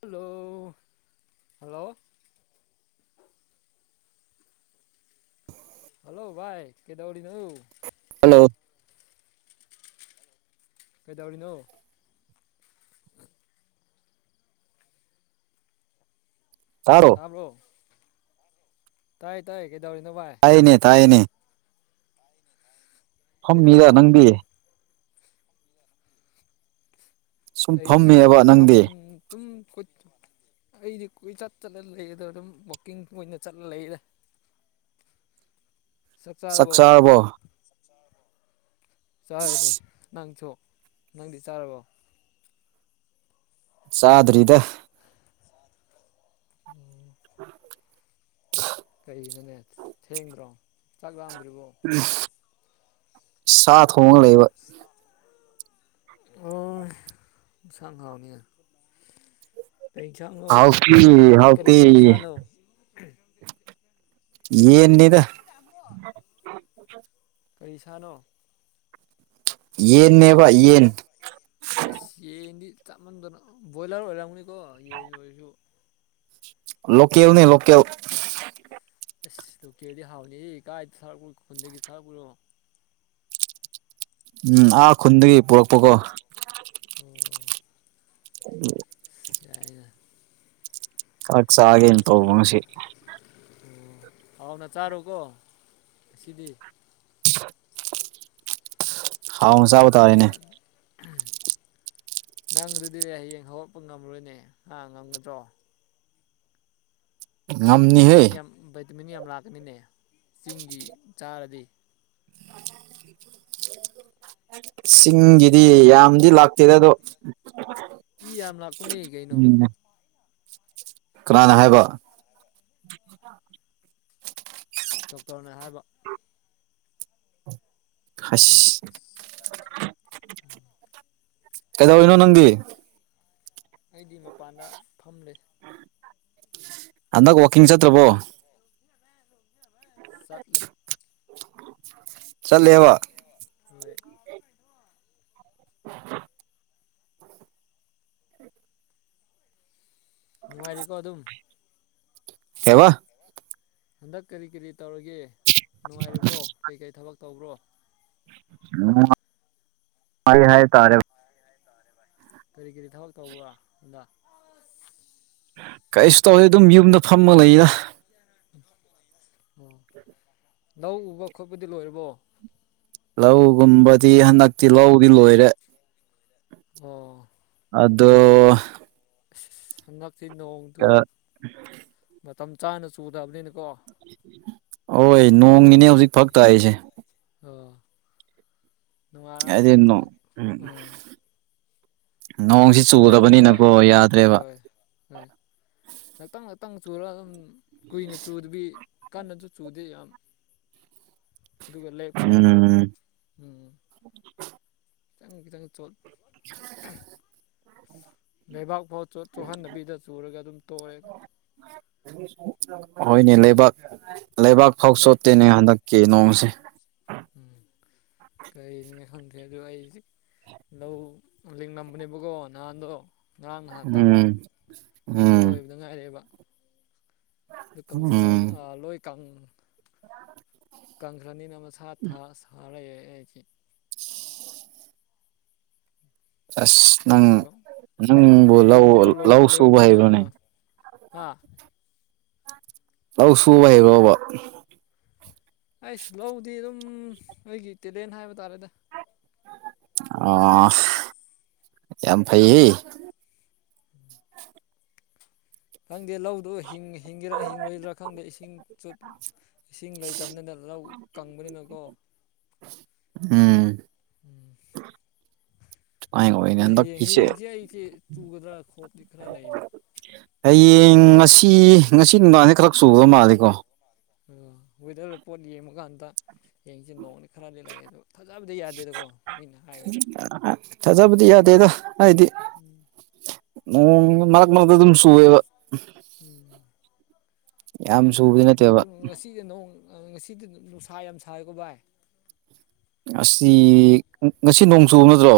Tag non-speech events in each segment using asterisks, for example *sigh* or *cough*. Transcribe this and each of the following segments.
hello hello hello ꯚꯥꯏ ꯀꯩꯗꯧꯔꯤꯅꯣ hello ꯀꯩꯗꯧꯔꯤꯅꯣ ꯇꯥ ꯀ꯭ꯔꯣ ꯇꯥꯏ ꯇꯥꯏꯌꯦ ꯀꯩꯗꯧꯔꯤꯅꯣ ꯚꯥꯏ ꯇꯥꯏꯅꯦ ꯇꯥꯏꯅꯦ ꯍ ꯃꯤꯔꯥ ꯀꯩꯗꯧꯔꯤꯅꯣ ꯅꯪꯗꯤ ꯁꯨꯝ ꯑꯩꯁꯨ ꯐꯝꯃꯦꯕ ꯐꯝ ꯅꯪꯗꯤ ꯇꯨꯝ ꯀ ꯑꯩꯗꯤ ꯀꯨꯏꯆꯠ ꯆꯠꯂ ꯂꯩꯌꯦꯗ ꯑꯗꯨꯝ ꯋꯥꯛꯀꯤꯡ ꯑꯣꯏꯅ ꯆꯠꯂ ꯂꯩꯔꯦ ꯆꯥꯛ ꯆꯔꯕꯣ ꯆꯥꯔꯅꯤ ꯅꯪꯁꯨ ꯅꯪꯗꯤ ꯆꯥꯔꯕꯣ ꯆꯗꯔꯤꯗ ꯍꯣꯏ ꯀꯅꯣꯅꯦ ꯊꯦꯡꯗ꯭ꯔꯣ ꯆꯥꯛ ꯂꯥꯝꯗ꯭ꯔꯤꯕꯣ ꯎ ꯁꯥ ꯊꯣꯡ ꯂꯩꯕ ꯁꯥ ꯑꯣ ꯁꯪꯥꯎꯅꯤ ꯀꯩ ꯏꯟꯁꯥꯡꯅꯣ ꯍꯥꯎꯇꯤ ꯀꯩ ꯀ ꯀꯔꯤ ꯍꯥꯎꯇꯤ ꯀꯔꯤ ꯁꯥꯅꯣ ꯌꯦꯟꯅꯤꯗ *unintelligible* ꯀꯔꯤꯁꯥꯅꯣ ꯌꯦꯟꯅꯦꯕ ꯌꯦꯟ ꯑꯁ ꯌꯦꯟꯗꯤ ꯆꯥꯃꯟꯗꯅ ꯕꯣꯏꯂꯔ ꯑꯣꯏꯔꯝꯒꯅꯤꯀꯣ ꯌꯦꯟ ꯑꯣꯏꯔꯁꯨ ꯂꯣꯀꯦꯜꯅꯦ ꯂꯣꯀꯦꯜ ꯑꯁ ꯌꯣꯀꯦꯜꯗꯤ ꯍꯥꯎꯅꯤꯌꯦ ꯀꯥꯏꯗ ꯊꯥꯔꯛꯄꯣ ꯈꯨꯟꯗꯒꯤ ꯊꯥꯔꯛꯄꯨꯔꯣ ꯎꯝ ꯑꯥ ꯈꯨꯟꯗꯒꯤ ꯄꯨꯔꯛꯄꯀꯣ ꯑꯣ *unintelligible* ꯌꯥꯏꯅ ꯈꯠ ꯆꯥꯒꯦꯅ ꯇꯧꯕ ꯉꯁꯤ ꯑꯣ ꯍꯥꯎꯅ ꯆꯥꯔꯣꯀꯣ ꯉꯁꯤꯗꯤ *inaudible* ꯆꯥꯕ *unintelligible* ꯎꯝ ꯇꯥꯔꯦꯅꯦ ꯅꯪ ꯑꯗꯨꯗꯤ ꯍꯌꯦꯡ ꯍꯧꯒꯠꯄ ꯉꯝꯃꯔꯣꯏꯅꯦ ꯍꯥ ꯉꯝꯒꯗ꯭ꯔꯣ ꯉꯝꯅꯤꯍꯦ ꯚꯥꯏꯇꯃꯤꯟ ꯌꯥꯝ ꯚꯥꯏꯇꯃꯤꯟ ꯌꯥꯝ ꯂꯥꯛꯀꯅꯤꯅꯦ ꯆꯤꯡꯒꯤ ꯆꯥꯔꯗꯤ *inaudible* ꯆꯤꯡꯒꯤꯗꯤ ꯌꯥꯝꯗꯤ ꯂꯥꯛꯇꯦꯗ ꯑꯗꯣ ꯏ ꯌꯥꯝ ꯂꯥꯛꯄꯅꯦ ꯀꯩꯅꯣ ꯎꯝ ꯀꯅꯥꯅ ꯍꯥꯏꯕ ꯗꯣꯛꯇꯔꯅ ꯍꯥꯏꯕ ꯍꯁ *unintelligible* *unintelligible* ꯀꯩꯗꯧꯔꯤꯅꯣ ꯅꯪꯗꯤ ꯑꯩꯗꯤ ꯃꯄꯥꯟꯗ ꯐꯝꯂꯤ *unintelligible* ꯍꯟꯗꯛ ꯋꯥꯛꯀꯤꯡ ꯆꯠꯇ꯭ꯔꯕꯣ ꯆꯠꯂꯦ ꯆꯠꯂꯦꯕ *unintelligible* *inaudible* ꯅꯨꯡꯉꯥꯏꯔꯤꯀꯣ ꯑꯗꯨꯝ ꯀꯩꯕꯥ ꯍꯟꯗꯛ ꯀꯔꯤ ꯀꯔꯤ ꯇꯧꯔꯤꯒꯦ ꯅꯨꯡꯉꯥꯏꯔꯤꯕ꯭ꯔꯣ ꯀꯩꯀꯩ ꯊꯕꯛ ꯇꯧꯕ꯭ꯔꯣ *unintelligible* ꯀꯔꯤ ꯀꯔꯤ ꯊꯕꯛ ꯇꯧꯕ ꯅ ꯀꯩꯁꯨ ꯇꯧꯗꯦ ꯑꯗꯨꯝ ꯌꯨꯝꯗ ꯐꯝꯃ ꯂꯩꯌꯦꯅ ꯑꯣ ꯂꯧ ꯎꯕ ꯈꯣꯠꯄꯗꯤ ꯂꯣꯏꯔꯕꯣ ꯂꯧꯒꯨꯝꯕꯗꯤ ꯍꯟꯗꯛꯇꯤ ꯂꯧꯗꯤ ꯂꯣꯏꯔꯦ ꯑꯣ ꯑꯗꯣ ꯑꯁ ꯍꯟꯗꯛꯇꯤ ꯅꯣꯡꯇꯨ ꯃꯇꯝ ꯆꯥꯅ ꯆꯨꯗꯕꯅꯤꯅꯀꯣ ꯍꯣꯏ ꯅꯣꯡꯒꯤꯅꯤ ꯍꯧꯖꯤꯛ ꯐꯔꯛ ꯇꯥꯏꯖꯦ ꯍꯥꯏꯗꯤ ꯅꯣꯡ ꯎꯝ *unintelligible* ꯉꯥꯛꯇꯪ ꯅꯣꯡꯁꯤ ꯆꯨꯑꯦ ꯑꯗꯨꯒ ꯆꯨꯗꯕꯅꯤꯅꯀꯣ ꯌꯥꯗ꯭ꯔꯦꯕ ꯍꯣꯏ ꯍꯣꯏ ꯉꯥꯛꯇꯪ ꯉꯥꯛꯇꯪ ꯆꯨꯔꯎꯝ ꯀꯨꯏꯅ ꯆꯨꯗꯕꯤ ꯀꯥꯟꯅꯖꯨ ꯆꯨꯗꯦ ꯌꯥꯝ ꯑꯗꯨꯒ ꯂꯦꯞꯈ꯭ꯔꯦ ꯎꯝ ꯎꯝ ꯈꯤꯇꯪ ꯈꯤꯇꯪ ꯆꯣꯠ *inaudible* ꯂꯩꯕꯥꯛꯐꯥꯎ ꯆꯣꯛꯍꯟꯅꯕꯤꯗ ꯆꯨꯔꯒ ꯑꯗꯨꯝ ꯇꯣꯛꯑꯦ ꯍꯣꯏꯅꯦ ꯂꯩꯕꯥꯛ ꯂꯩꯕꯥꯛ ꯎꯝ ꯐꯥꯎꯁꯨꯠ ꯦꯅꯦ ꯍꯟꯗꯛꯀꯤ ꯅꯣꯡꯁꯦ ꯎꯝ ꯀꯔꯤꯅꯤꯅꯦ ꯈꯪꯗ꯭ꯔꯦ ꯑꯗꯣ ꯑꯩꯁ ꯂꯧ ꯂꯤꯡꯡꯂꯝꯕꯅꯦꯕꯀꯣ ꯅꯍꯥꯟꯗꯣ ꯉꯔꯥꯡ ꯉꯍꯥꯛꯇꯪ ꯎꯝ ꯂꯤꯡꯕ ꯎꯝ ꯂꯣꯏꯕꯗ ꯉꯥꯏꯔꯛꯑꯦꯕ ꯑꯗꯨ ꯀꯁꯤ ꯎꯝ ꯂꯣꯏ ꯀꯥꯡ ꯀꯪꯈ꯭ꯔꯅꯤꯅ ꯃꯁꯥ ꯁꯥꯔꯑꯦ ꯑꯩꯈꯤ ꯑꯁ ꯅꯪ ꯅꯪꯕꯨ ꯂꯧ ꯂꯤꯡꯕꯗꯣ ꯂꯧ ꯁꯨꯕ ꯂꯣꯏꯕꯗꯪ ꯍꯩꯕ꯭ꯔꯣꯅꯦ ꯑꯥ ꯍꯥ ꯑꯧ ꯁꯨꯕ ꯍꯩꯔꯕꯣꯕ ꯑꯩꯁ ꯂꯧꯗꯤ ꯑꯗꯨꯝ ꯅꯣꯏꯒꯤ ꯇꯦꯂꯦꯟ ꯍꯥꯏꯕ ꯇꯥꯔꯦꯗ ꯑ ꯌꯥꯝ ꯐꯩ ꯎꯝ ꯈꯪꯗꯦ ꯂꯧꯗꯨ ꯍꯤꯡꯒꯦꯔꯥ ꯍꯤꯡꯔꯣꯏꯗ꯭ꯔꯥ ꯈꯪꯗꯦ ꯏꯁꯤꯡ ꯆꯠ ꯏꯁꯤꯡ ꯂꯩꯇꯕꯅꯤꯅ ꯂꯧ ꯀꯪꯕꯅꯤꯅꯀꯣ ꯎꯝ ꯎꯝ ꯁꯨꯃꯥꯏꯅ ꯑꯣꯏꯅ ꯑꯗꯣ ꯍꯌꯦ ꯍꯟꯗꯛꯀꯤꯁꯦ ꯍꯌꯦꯡꯁꯦ ꯑꯩꯁꯦ ꯆꯨꯒꯗ꯭ꯔꯥ ꯈꯣꯞꯇꯗꯤ ꯈꯔ ꯂꯩꯅꯤ ꯍꯌꯦꯡ ꯉꯁꯤ ꯉꯁꯤ ꯅꯨꯡꯗꯥꯜꯁ ꯈꯔꯛ ꯆꯨꯕ ꯃꯥꯜꯂꯤꯀꯣ ꯑꯣ ꯋꯦꯗꯔꯗ ꯄꯣꯠ ꯌꯦꯡꯕꯀꯥꯟꯗ ꯍꯡꯁꯤ ꯅꯣꯡꯅꯤ ꯈꯔꯗꯤ ꯂꯥꯛꯑꯦ ꯑꯗꯣ ꯊꯥꯖꯕꯗꯤ ꯌꯥꯗꯦꯗꯀꯣ ꯃꯣꯏꯅ ꯍꯥꯏꯌꯨꯗ ꯊꯥꯖꯕꯗꯤ ꯎꯝ ꯎꯝ ꯃꯥ ꯈꯨꯃꯛꯇ ꯑꯗꯨꯝ ꯁꯨꯑꯦꯕ ꯎꯝ ꯌꯥꯝ ꯁꯨꯕꯗꯤ ꯅꯠꯇꯦꯕ ꯁꯤꯗꯤ ꯅꯣꯡ ꯉꯁꯤꯗꯤ ꯅꯨꯡꯁꯥ ꯌꯥꯝ ꯁꯋꯀꯣ ꯚꯥꯏ ꯑꯁꯤ ꯉꯁꯤ ꯅꯣꯡ ꯆꯨꯕ ꯅꯠꯇ꯭ꯔꯣ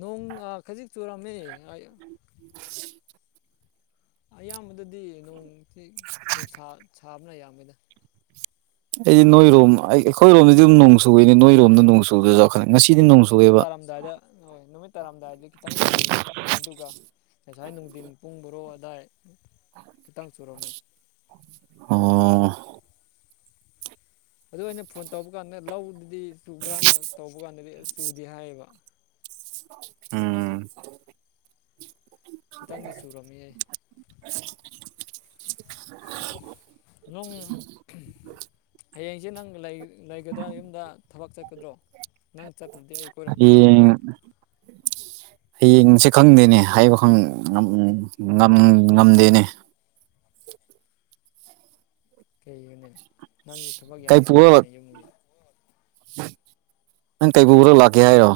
ꯅꯣꯡ ꯈꯖꯤꯛ ꯆꯨꯔꯝꯃꯦ *inaudible* ꯑꯌꯥꯝꯕꯗꯗꯤ ꯅꯣꯡ ꯅꯨꯡꯁꯥ ꯁꯥꯕꯅ ꯑꯌꯥꯝꯕꯅ ꯑꯩꯗꯤ ꯅꯣꯏꯔꯣꯝ ꯑꯩ ꯑꯩꯈꯣꯏꯔꯣꯝꯗꯗꯤ ꯑꯗꯨꯝ ꯅꯣꯡ ꯆꯨꯏꯦꯅꯦ ꯅꯣꯏꯔꯣꯝꯗ ꯅꯣꯡ ꯆꯨꯕꯗ ꯆꯥꯎꯈꯠꯂꯦ ꯉꯁꯤꯗꯤ ꯅꯣꯡ ꯑꯣ ꯅꯨꯃꯤꯠ ꯆꯨꯑꯦꯕ ꯇꯥꯔꯝꯗꯥꯏꯗ ꯍꯣꯏ ꯅꯨꯃꯤꯠ ꯇꯥꯔꯥꯝꯗꯥꯏꯗꯤ ꯈꯤꯇꯪ ꯆꯨꯔꯤꯕ ꯑꯗꯨꯒ ꯉꯁꯥꯏ ꯅꯨꯡꯊꯤꯟ ꯄꯨꯡ ꯕꯣꯔꯣ ꯑꯗꯥꯏ ꯈꯤꯇꯪ ꯆꯨꯔꯝꯃꯦ ꯑꯣ ꯑꯗꯨ ꯑꯩꯅ ꯐꯣꯟ ꯇꯧꯕ ꯀꯥꯟꯗ ꯂꯧꯗꯨꯗꯤ ꯆꯨꯕ꯭ꯔꯥꯅ ꯇꯧꯕ ꯀꯥꯟꯗꯗꯤ ꯆꯨꯗꯦ ꯍꯥꯏꯌꯦꯕ ꯑꯣ ꯈꯤꯇꯪꯗꯤ ꯆꯨꯔꯝꯃꯤꯑ ꯂꯣꯡ ꯑꯌꯡꯁꯦ ꯅꯪ ꯂꯩ ꯂꯩꯒꯗ꯭ꯔꯥ ꯌꯨꯝꯗ ꯊꯕꯛ ꯆꯠꯀꯗ꯭ꯔꯣ ꯅꯪ ꯆꯠꯇ꯭ꯔꯗꯤ ꯑꯩ ꯀꯣꯏꯔꯛꯀꯦ ꯇꯧꯕꯅꯤ ꯍꯌꯦꯡ ꯍꯌꯦꯡꯁꯦ ꯈꯪꯗꯦꯅꯦ ꯍꯥꯏꯕ ꯈꯪ ꯉꯝꯗꯦꯅꯦ ꯀꯩꯒꯤꯅꯦꯅꯦ ꯅꯪ ꯊꯕꯛ ꯀꯩ ꯌꯥꯝ ꯄꯨꯔ ꯆꯤꯂꯨꯕꯅꯦ ꯌꯨꯝꯒꯤ ꯅꯪ ꯀꯩꯕꯨꯨꯔꯣ ꯂꯥꯛꯀꯦ ꯍꯥꯏꯔꯣ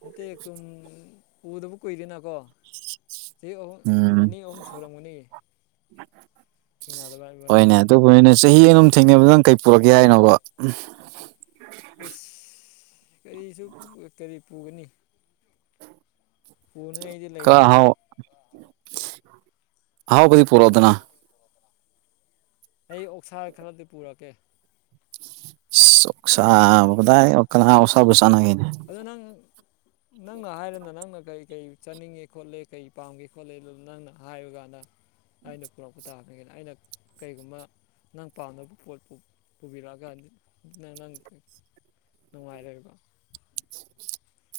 ꯅꯠꯇꯦ ꯑꯗꯨꯨꯝ ꯄꯨꯗꯕꯨ ꯀꯨꯏꯗꯦꯅꯀꯣ ꯆꯍꯤ ꯑꯍꯨꯝ ꯎꯝ ꯑꯅꯤ ꯑꯍꯨꯝ ꯁꯨꯔꯝꯒꯅꯤ ꯊꯦꯡꯅꯗꯕ ꯏꯅꯤ ꯑꯗꯨꯕꯨꯅꯤꯣꯏꯅ ꯆꯍꯤ ꯑꯝ ꯊꯦꯡꯅꯕꯗ ꯅꯪ ꯀꯩ ꯄꯨꯔꯛꯀꯦ ꯍꯥꯏꯅꯣꯕ ꯑꯁ ꯀꯔꯤꯁꯨ ꯀꯔꯤ ꯄꯨꯒꯅꯤ ꯄꯨꯅꯤꯡꯉꯥꯏꯗꯤ ꯀ ꯂꯩꯇꯦꯗ ꯍꯥꯎ ꯍꯥꯎ ꯄꯗꯤ ꯄꯨꯔ ꯑꯣꯗꯅ ꯑꯩ ꯑꯣꯛꯁꯥ ꯈꯔꯗꯤ ꯄꯨꯔꯛꯀꯦ ꯆꯣꯛꯁꯥ ꯀꯗꯥꯥꯏ ꯀꯅꯥ ꯑꯣꯁꯥꯕꯨꯁꯥꯅꯒꯅꯦ ꯑꯗꯨ ꯅꯪ ꯅꯪꯅ ꯍꯥꯏꯔꯅ ꯅꯪꯅ ꯀꯩ ꯀꯩ ꯆꯥꯅꯤꯡꯉꯦ ꯈꯣꯠꯂꯦ ꯀꯩ ꯄꯥꯝꯒꯦ ꯈꯣꯠꯂꯦ ꯑꯗꯨ ꯅꯪꯅ ꯍꯥꯏꯔꯨꯀꯥꯟꯗ ꯑꯩꯅ ꯄꯨꯔꯛꯄ ꯇꯥꯕꯅꯤ ꯑꯩꯅ ꯀꯔꯤꯒꯨꯝꯕ ꯅꯪ ꯄꯥꯝꯗꯕ ꯄꯣꯠ ꯄꯨꯕꯤꯔꯛꯑꯒ ꯅꯪ ꯅꯨꯡꯉꯥꯏꯔꯣꯏꯕ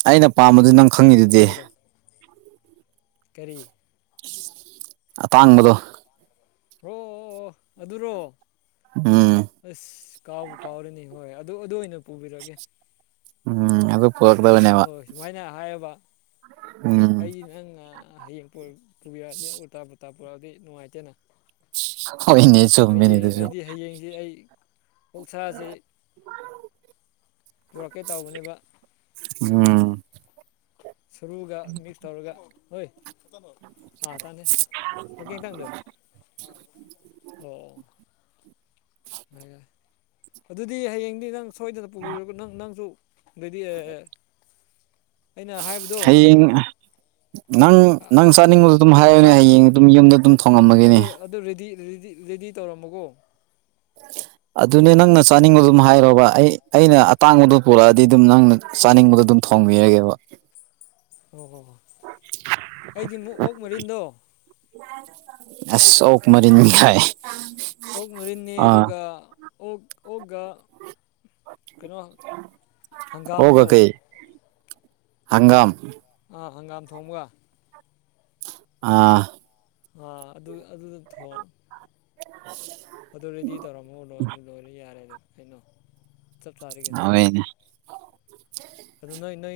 ꯑꯩꯅ ꯄꯥꯝꯕꯗꯨ ꯅꯪ ꯈꯪꯉꯤꯗꯨꯗꯤ ꯋꯥꯈꯜꯗꯣ ꯀꯔꯤ ꯑꯇꯥꯡꯕꯗꯣ ꯍ꯭ꯔꯣ ꯑꯣ ꯑꯗꯨꯔꯣ ꯎꯝ ꯑꯁ ꯀꯥꯎꯕꯨ ꯀꯥꯎꯔꯅꯤ ꯍꯣꯏ ꯑꯗꯨ ꯑꯗꯨ ꯑꯣꯏꯅ ꯄꯨꯕꯤꯔꯛꯒꯦ ꯎꯝ ꯑꯗꯨ ꯄꯨꯔꯛꯀꯗꯅꯤ ꯍꯣꯏ ꯁꯨꯃꯥꯏꯅ ꯍꯥꯏꯔꯕ ꯎꯝ ꯑꯩꯁꯤ ꯅꯪ ꯍꯌꯦꯡ ꯄꯨꯕꯤꯔꯛꯑꯅꯤ ꯎꯜꯇꯥ ꯇꯥ ꯄꯨꯔꯛꯑꯗꯤ ꯅꯨꯡꯉꯥꯏꯇꯦꯅ ꯍꯣꯏꯅꯦ ꯑꯩꯗꯤ ꯆꯨꯝꯃꯤꯅꯦ ꯑꯗꯨꯁꯨ ꯑꯩꯗꯤ ꯍꯌꯦꯡꯁꯤ ꯑꯩ ꯑꯣꯛꯁꯁꯤ ꯄꯨꯔꯛꯀꯦ ꯇꯧꯕꯅꯦꯕ ꯎꯝ ꯁꯨꯔꯨꯒ ꯃꯤꯛꯁ ꯇꯧꯔꯒ ꯍꯣꯏ ꯑꯥ ꯇꯥꯟꯗꯦ ꯑꯣꯀꯦ ꯇꯥꯡꯗꯦ ꯑꯣ ꯌꯥ ꯑꯗꯨꯗꯤ ꯍꯌꯦꯡꯗꯤ ꯅꯪ ꯁꯣꯏꯗꯅ ꯄꯨꯕꯤꯔꯒ ꯅꯪ ꯅꯪꯁꯨ ꯑꯗꯨꯗꯤ ꯑꯦ ꯑꯩꯅ ꯍꯥꯏ ꯍꯌꯦꯡ ꯅꯪ ꯅꯪ ꯆꯥꯅꯤꯡꯕꯗꯣ ꯑꯗꯨꯝ ꯍꯥꯏꯌꯨꯅꯦ ꯌꯦꯟꯁꯥꯡ ꯍꯌꯦꯡ ꯑꯗꯨꯝ ꯌꯨꯝꯗ ꯑꯗꯨꯝ ꯊꯣꯡꯉꯝꯃꯒꯅꯦ ꯑꯗꯨ ꯑꯗꯨ ꯔꯦꯗꯤ ꯔꯦꯗꯤ ꯇꯧꯔꯝꯃꯀꯣ ꯑꯗꯨꯅꯦ ꯅꯪꯅ ꯆꯥꯅꯤꯡꯕꯗꯨꯝ ꯍꯥꯏꯔꯣꯕ ꯑꯩ ꯑꯩꯅ ꯑꯇꯥꯡꯕꯗꯣ ꯄꯨꯔꯛꯑꯗꯤ ꯑꯗꯨꯝ ꯅꯪꯅ ꯆꯥꯅꯤꯡꯕꯗꯣ ꯑꯗꯨꯝ ꯊꯣꯡꯕꯤꯔꯒꯦꯕ ꯑꯣ ꯍꯣ ꯍꯣ ꯑꯩꯗꯤ ꯑꯃꯨꯛ ꯑꯣꯛ ꯃꯔꯤꯟꯗꯣ ꯑꯁ ꯑꯣꯛ ꯃꯔꯤꯟ ꯒꯥꯏ ꯑꯣꯛ ꯃꯔꯤꯟꯅꯤ ꯑꯗꯨꯒ ꯑꯣꯛ ꯑꯣꯛꯒ ꯑꯣꯛꯀꯥ ꯍꯪꯒꯥꯝꯗꯣ ꯀꯩ ꯍꯪꯒꯥꯝ ꯑꯥ ꯍꯪꯒꯥꯝ ꯊꯣꯡꯕ ꯑꯥ ꯑꯗꯨ ꯑꯗꯨꯗ ꯊꯣꯡ *unintelligible* ꯑꯗꯨ ꯔꯦꯗꯤ ꯇꯧꯔꯝꯃꯣ ꯂꯣꯏ ꯂꯣꯏꯔꯦ ꯌꯥꯔꯦ ꯑꯗꯨ ꯀꯩꯅꯣ ꯆꯞ ꯆꯥꯔꯤ ꯀꯩꯅꯣ ꯍꯥꯎꯋꯦꯅꯦ ꯑꯗꯨ ꯅꯣꯏ ꯅꯣꯏ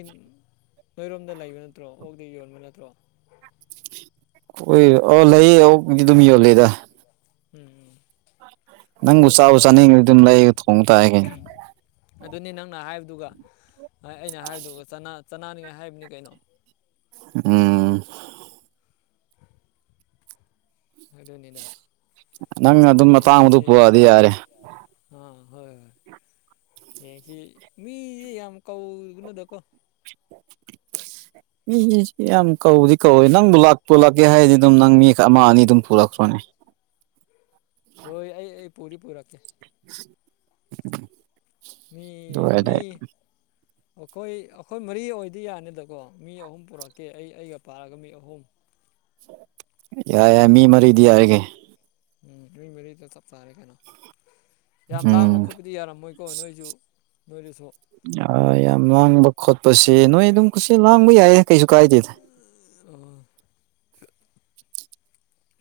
ꯅꯣꯏꯔꯣꯝꯗ ꯂꯩꯕ ꯅꯠꯇ꯭ꯔꯣ ꯑꯣꯛꯗꯤ ꯌꯣꯟꯕ ꯅꯠꯇ꯭ꯔꯣ ꯎꯏ ꯑꯣ ꯂꯩꯌꯦ ꯑꯣꯛꯗꯤ ꯑꯗꯨꯝ ꯌꯣꯜꯂꯤꯗ ꯎꯝ ꯎꯝ ꯅꯪꯕꯨ ꯑꯗꯨ ꯑꯗꯨꯝ ꯆꯥꯕꯨ ꯇꯧꯁꯤ ꯆꯥꯅꯤꯡꯔꯗꯤ ꯀꯩꯅꯣ ꯑꯗꯨꯝ ꯂꯩꯒ ꯊꯣꯡ ꯇꯥ ꯀꯩꯅꯣ ꯑꯗꯨꯅꯤ ꯅꯪꯅ ꯍꯥꯏꯕꯗꯨꯒ ꯑꯩꯅ ꯍꯥꯏꯕꯗꯨꯒ ꯆꯥꯅꯥ ꯆꯅꯤꯡꯉꯥꯏ ꯍꯥꯏꯕꯅꯤ ꯀꯩꯅꯣ ꯎꯝ ꯑꯗꯨꯅꯤꯗ ꯅꯪꯅ ꯑꯗꯨꯝ ꯑꯗꯨꯗ ꯑꯇꯥꯡꯕꯗꯨ ꯍꯌꯦꯡꯁꯤ ꯄꯨꯔꯗꯤ ꯌꯥꯔꯦ ꯑꯥ ꯍꯣꯏ ꯍꯣꯏ ꯌꯦꯡꯁꯤ ꯃꯤꯁꯦ ꯌꯥꯝ ꯀꯧꯒꯅꯗꯀꯣ ꯃꯤ ꯃꯤꯌꯥꯝ ꯀꯧꯗꯤ ꯀꯧꯋꯏ ꯅꯪꯕꯨ ꯂꯥꯛ ꯄꯨꯂꯛꯀꯦ ꯍꯥꯏꯔꯗꯤ ꯑꯗꯨꯝ ꯅꯪ ꯃꯤ ꯑꯃ ꯑꯅꯤ ꯑꯗꯨꯝ ꯄꯨꯔꯛꯈ꯭ꯔꯣꯅꯦ ꯍꯣꯏ ꯑꯩ ꯑꯩ ꯄꯨꯗꯤ ꯄꯨꯔꯛꯀꯦ ꯎꯝ ꯃꯤ ꯑꯅꯤ ꯑꯩꯈꯣꯏ ꯑꯩꯈꯣꯏ ꯃꯔꯤ ꯑꯣꯏꯗꯤ ꯌꯥꯅꯤꯗꯀꯣ ꯃꯤ ꯑꯍꯨꯝ ꯄꯨꯔꯛꯇꯦ ꯑꯩ ꯑꯩꯒ ꯄꯥꯔꯒ ꯃꯤ ꯑꯍꯨꯝ ꯌꯥꯏ ꯌꯥꯏ ꯃꯤ ꯃꯔꯤꯗꯤ ꯌꯥꯔꯒꯦ ꯎꯝ ꯃꯔꯤꯗ ꯁꯞ ꯇꯥꯔꯦ ꯀꯅ ꯌꯥꯝ ꯂꯥꯡꯕ ꯎꯝ ꯈꯣꯠꯄꯗꯤ ꯌꯥꯔꯝꯃꯣꯏꯀꯣ ꯅꯣꯏꯁꯨ ꯅꯣꯏꯗꯨꯁꯨ ꯌꯥꯝ ꯂꯥꯡꯕ ꯈꯣꯠꯄꯁꯦ ꯅꯣꯏ ꯑꯗꯨꯝ ꯈꯨꯠꯁ ꯂꯥꯡꯕ ꯌꯥꯏꯌꯦ ꯀꯩꯁꯨ ꯀꯥꯏꯗꯦꯗ ꯑꯣ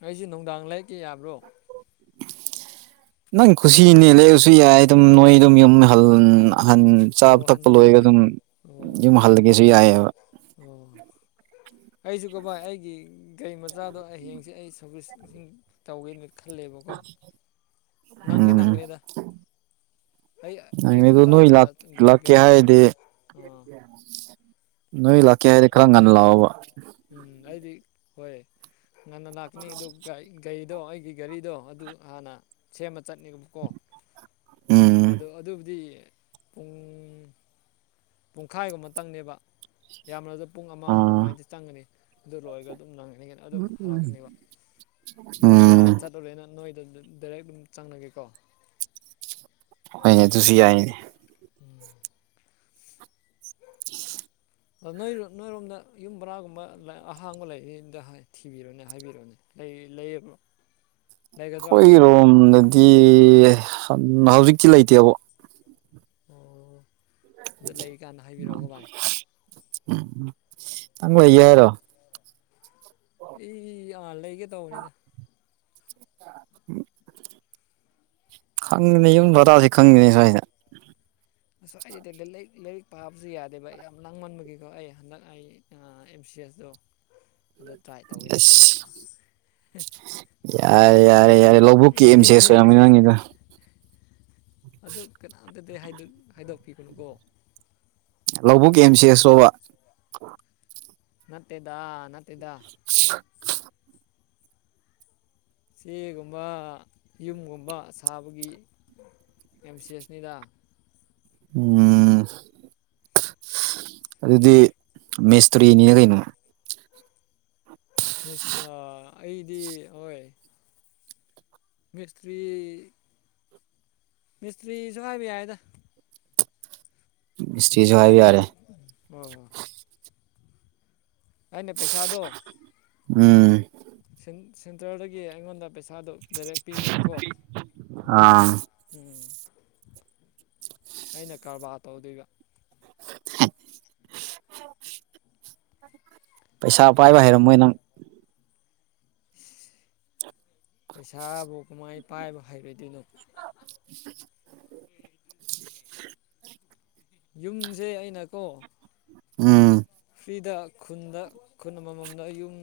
ꯑꯩꯁꯦ ꯅꯨꯡꯗꯥꯡ ꯂꯩꯦꯛꯛꯀꯤꯦ ꯌꯥꯕ꯭ꯔꯣ ꯅꯪ ꯈꯨꯁꯤꯅꯦ ꯂꯩꯔꯁꯨ ꯌꯥꯏ ꯑꯗꯨꯝ ꯅꯣꯏ ꯑꯗꯨꯝ ꯌꯨꯝ ꯑꯍꯜ ꯑꯍꯟ ꯑꯧ ꯆꯥꯕ ꯊꯛꯄ ꯂꯣꯏꯒ ꯍꯟꯍꯟꯗꯣꯏꯅꯤ ꯑꯗꯨꯝ ꯑꯣ ꯌꯨꯝ ꯍꯜꯂꯒꯦꯁꯨ ꯌꯥꯏꯑꯕ ꯑꯣ ꯑꯩꯁꯨ ꯀꯕꯥ ꯑꯩꯒꯤ ꯒꯥꯔꯤ ꯃꯆꯥꯗꯣ ꯍꯌꯦꯡꯁꯦ ꯑꯩ ꯁꯥꯔꯚꯤꯁꯁꯤꯡ ꯇꯧꯒꯦꯅꯤ ꯈꯜꯂꯦꯕꯀꯣ ꯅꯪꯗꯤꯦ ꯎꯝ ꯅꯪꯒ꯭ꯔꯦꯗ ꯑꯩ ꯑꯩ ꯅꯪ ꯃ ꯑꯗꯨ ꯇ ꯅꯣꯏ ꯆꯠ ꯑ ꯂꯥꯛꯀꯦ ꯍꯥꯏꯔꯗꯤ ꯑꯥ *unintelligible* ꯅꯣꯏ ꯂꯥꯛꯀꯦ ꯍꯥꯏꯗꯤꯦ ꯈꯔ ꯉꯟꯅ ꯂꯥꯛꯑꯣꯕ ꯎꯝ ꯑꯩꯗꯤ ꯍꯣꯏ ꯉꯟꯅ ꯂꯥꯛꯀꯅꯤ ꯑꯗꯨ ꯒꯥꯔꯤꯗꯣ ꯑꯩꯒꯤ ꯒꯥꯔꯤꯗꯣ ꯑꯗꯨ ꯍꯥꯟꯅ ꯁꯦꯝꯃ ꯆꯠꯅꯦꯕꯀꯣ ꯎꯝ ꯑꯗꯣ ꯑꯗꯨꯕꯨꯗꯤ ꯄꯨꯡ ꯄꯨꯡꯈꯥꯏꯒꯨꯝꯃꯇꯪꯅꯦꯕ ꯌꯥꯝꯕ꯭ꯔꯕꯗ ꯄꯨꯡ ꯑꯃ ꯑꯥ ꯑꯗꯨꯃꯥꯏꯅꯗꯤ ꯆꯪꯒꯅꯤ ꯑꯗꯨ ꯂꯣꯏꯔꯒ ꯑꯗꯨꯝ ꯅꯪꯒꯅꯤꯒꯅ ꯑꯗꯨꯝ ꯍꯜꯂꯛꯑꯅꯦꯕ ꯎꯝ ꯇꯧꯔꯦꯅ ꯅꯣꯏꯗ ꯗꯥꯏꯔꯦꯛ ꯑꯗꯨꯝ ꯆꯪꯅꯒꯦꯀꯣ ꯍꯅꯦ ꯑꯗꯨꯨꯁꯨ ꯌꯥꯏꯅꯦ ꯎꯝ *unintelligible* *inaudible* ꯑ ꯅꯣꯏ ꯅꯣꯏꯔꯣꯝꯗ ꯌꯨꯝ ꯕꯔꯥꯒꯨꯝꯕ ꯑꯍꯥꯡꯕ ꯂꯩꯔꯤꯗ ꯊꯤꯕꯤꯔꯣꯅꯦ ꯍꯥꯏꯕꯤꯔꯛꯑꯣꯅꯦ ꯂꯩ ꯂꯩꯌꯦꯕꯣ ꯑꯩꯈꯣꯏꯒꯤꯔꯣꯝꯗꯗꯤ ꯍꯧꯖꯤꯛꯇꯤ ꯂꯩꯇꯦꯕ ꯑꯣ ꯇꯪ ꯍ ꯌꯥꯔꯣ ꯑꯩ ꯑꯟ ꯂꯩꯒꯦ ꯇꯧꯕꯅꯤꯅ ꯎꯝ ꯈꯪꯉꯤꯅꯦ ꯌꯨꯝ ꯇꯥꯁꯤ ꯈꯪꯉꯤꯅꯦ ꯁ꯭ꯋꯥꯏꯗ ꯑꯁ ꯑꯩꯗꯗꯤꯥꯏꯔꯤꯛ ꯂꯥꯏꯔꯤꯛ ꯄꯥꯕꯁꯨ ꯌꯥꯗꯦꯕ ꯌꯥꯝ ꯅꯥꯡꯃꯟꯕꯒꯤꯀꯣ ꯑꯩ ꯍꯟꯗꯛ ꯑꯩ ꯑꯦꯝ ꯁꯤ ꯑꯦꯁꯇꯣ ꯑꯗꯨ ꯇ꯭ꯔꯥꯏ ꯇꯧꯒꯦꯅ ꯈꯜꯂꯦꯕ ꯑꯁ ꯌꯥꯔꯦ ꯌꯥꯔꯦ ꯌꯥꯔꯦ ꯂꯧꯕꯨꯛꯀꯤ ꯑꯦꯝꯁꯦꯁꯨ ꯌꯥꯝꯃꯤ ꯅꯪꯉꯤꯗ ꯑꯗꯨ ꯀꯅꯥꯝꯇꯗꯤ ꯍꯥꯏꯗꯣꯛꯄꯤꯒꯅꯨꯀꯣ ꯂꯧꯕꯨꯛꯦꯝ ꯁꯤꯁꯣꯕ ꯅꯠꯇꯦꯗꯥ ꯅꯠꯇꯦꯗꯥ *unintelligible* ꯆꯦꯒꯨꯝꯕ ꯌꯨꯝꯒꯨꯝꯕ ꯁꯥꯕꯒꯤ ꯑꯦꯝ ꯁꯤ ꯑꯦꯁꯅꯤꯗ ꯎꯝ ꯑꯗꯨꯗꯤ ꯃꯦꯁꯇꯔꯤꯅꯤꯅ ꯀꯩꯅꯣ ꯃꯤꯁ ꯑꯩꯗꯤ ꯍꯣꯏ ꯃꯤꯁꯇ꯭ꯔꯤ ꯃꯤꯁꯇ꯭ꯔꯤꯁꯨ ꯍꯥꯏꯕ ꯌꯥꯏꯗ ꯃꯤꯁꯇ꯭ꯔꯤꯁꯨ ꯍꯥꯏꯕ ꯑꯩꯅ ꯌꯥꯔꯦ ꯍ ꯑꯩꯅ ꯄꯩꯁꯥꯗꯣ ꯎꯝ ꯁꯦꯟꯇꯔꯗꯒꯤ ꯑꯩꯉꯣꯟꯗ ꯄꯩꯁꯥꯗꯨ ꯗꯥꯏꯔꯦꯛ ꯄꯤꯅꯦꯕꯀꯣ ꯑꯥ ꯎꯝ ꯑꯩꯅ ꯀꯔꯕꯥꯔ ꯇꯧꯗꯣꯏꯕ *unintelligible* ꯄꯩꯁꯥ ꯄꯥꯏꯕ ꯍꯩꯔꯝꯃꯣꯏ ꯅꯪ ꯄꯩꯁꯥꯕꯨ ꯀꯃꯥꯏ ꯄꯥꯏꯕ ꯍꯩꯔꯣꯏꯗꯣꯏꯅꯣ *inaudible* ꯌꯨꯝꯁꯦ ꯑꯩꯅꯀꯣ ꯎꯝ ꯐ꯭ꯔꯤꯗ ꯈꯨꯟꯗ ꯈꯨꯟ ꯑꯃꯃꯝꯗ ꯌꯨꯝ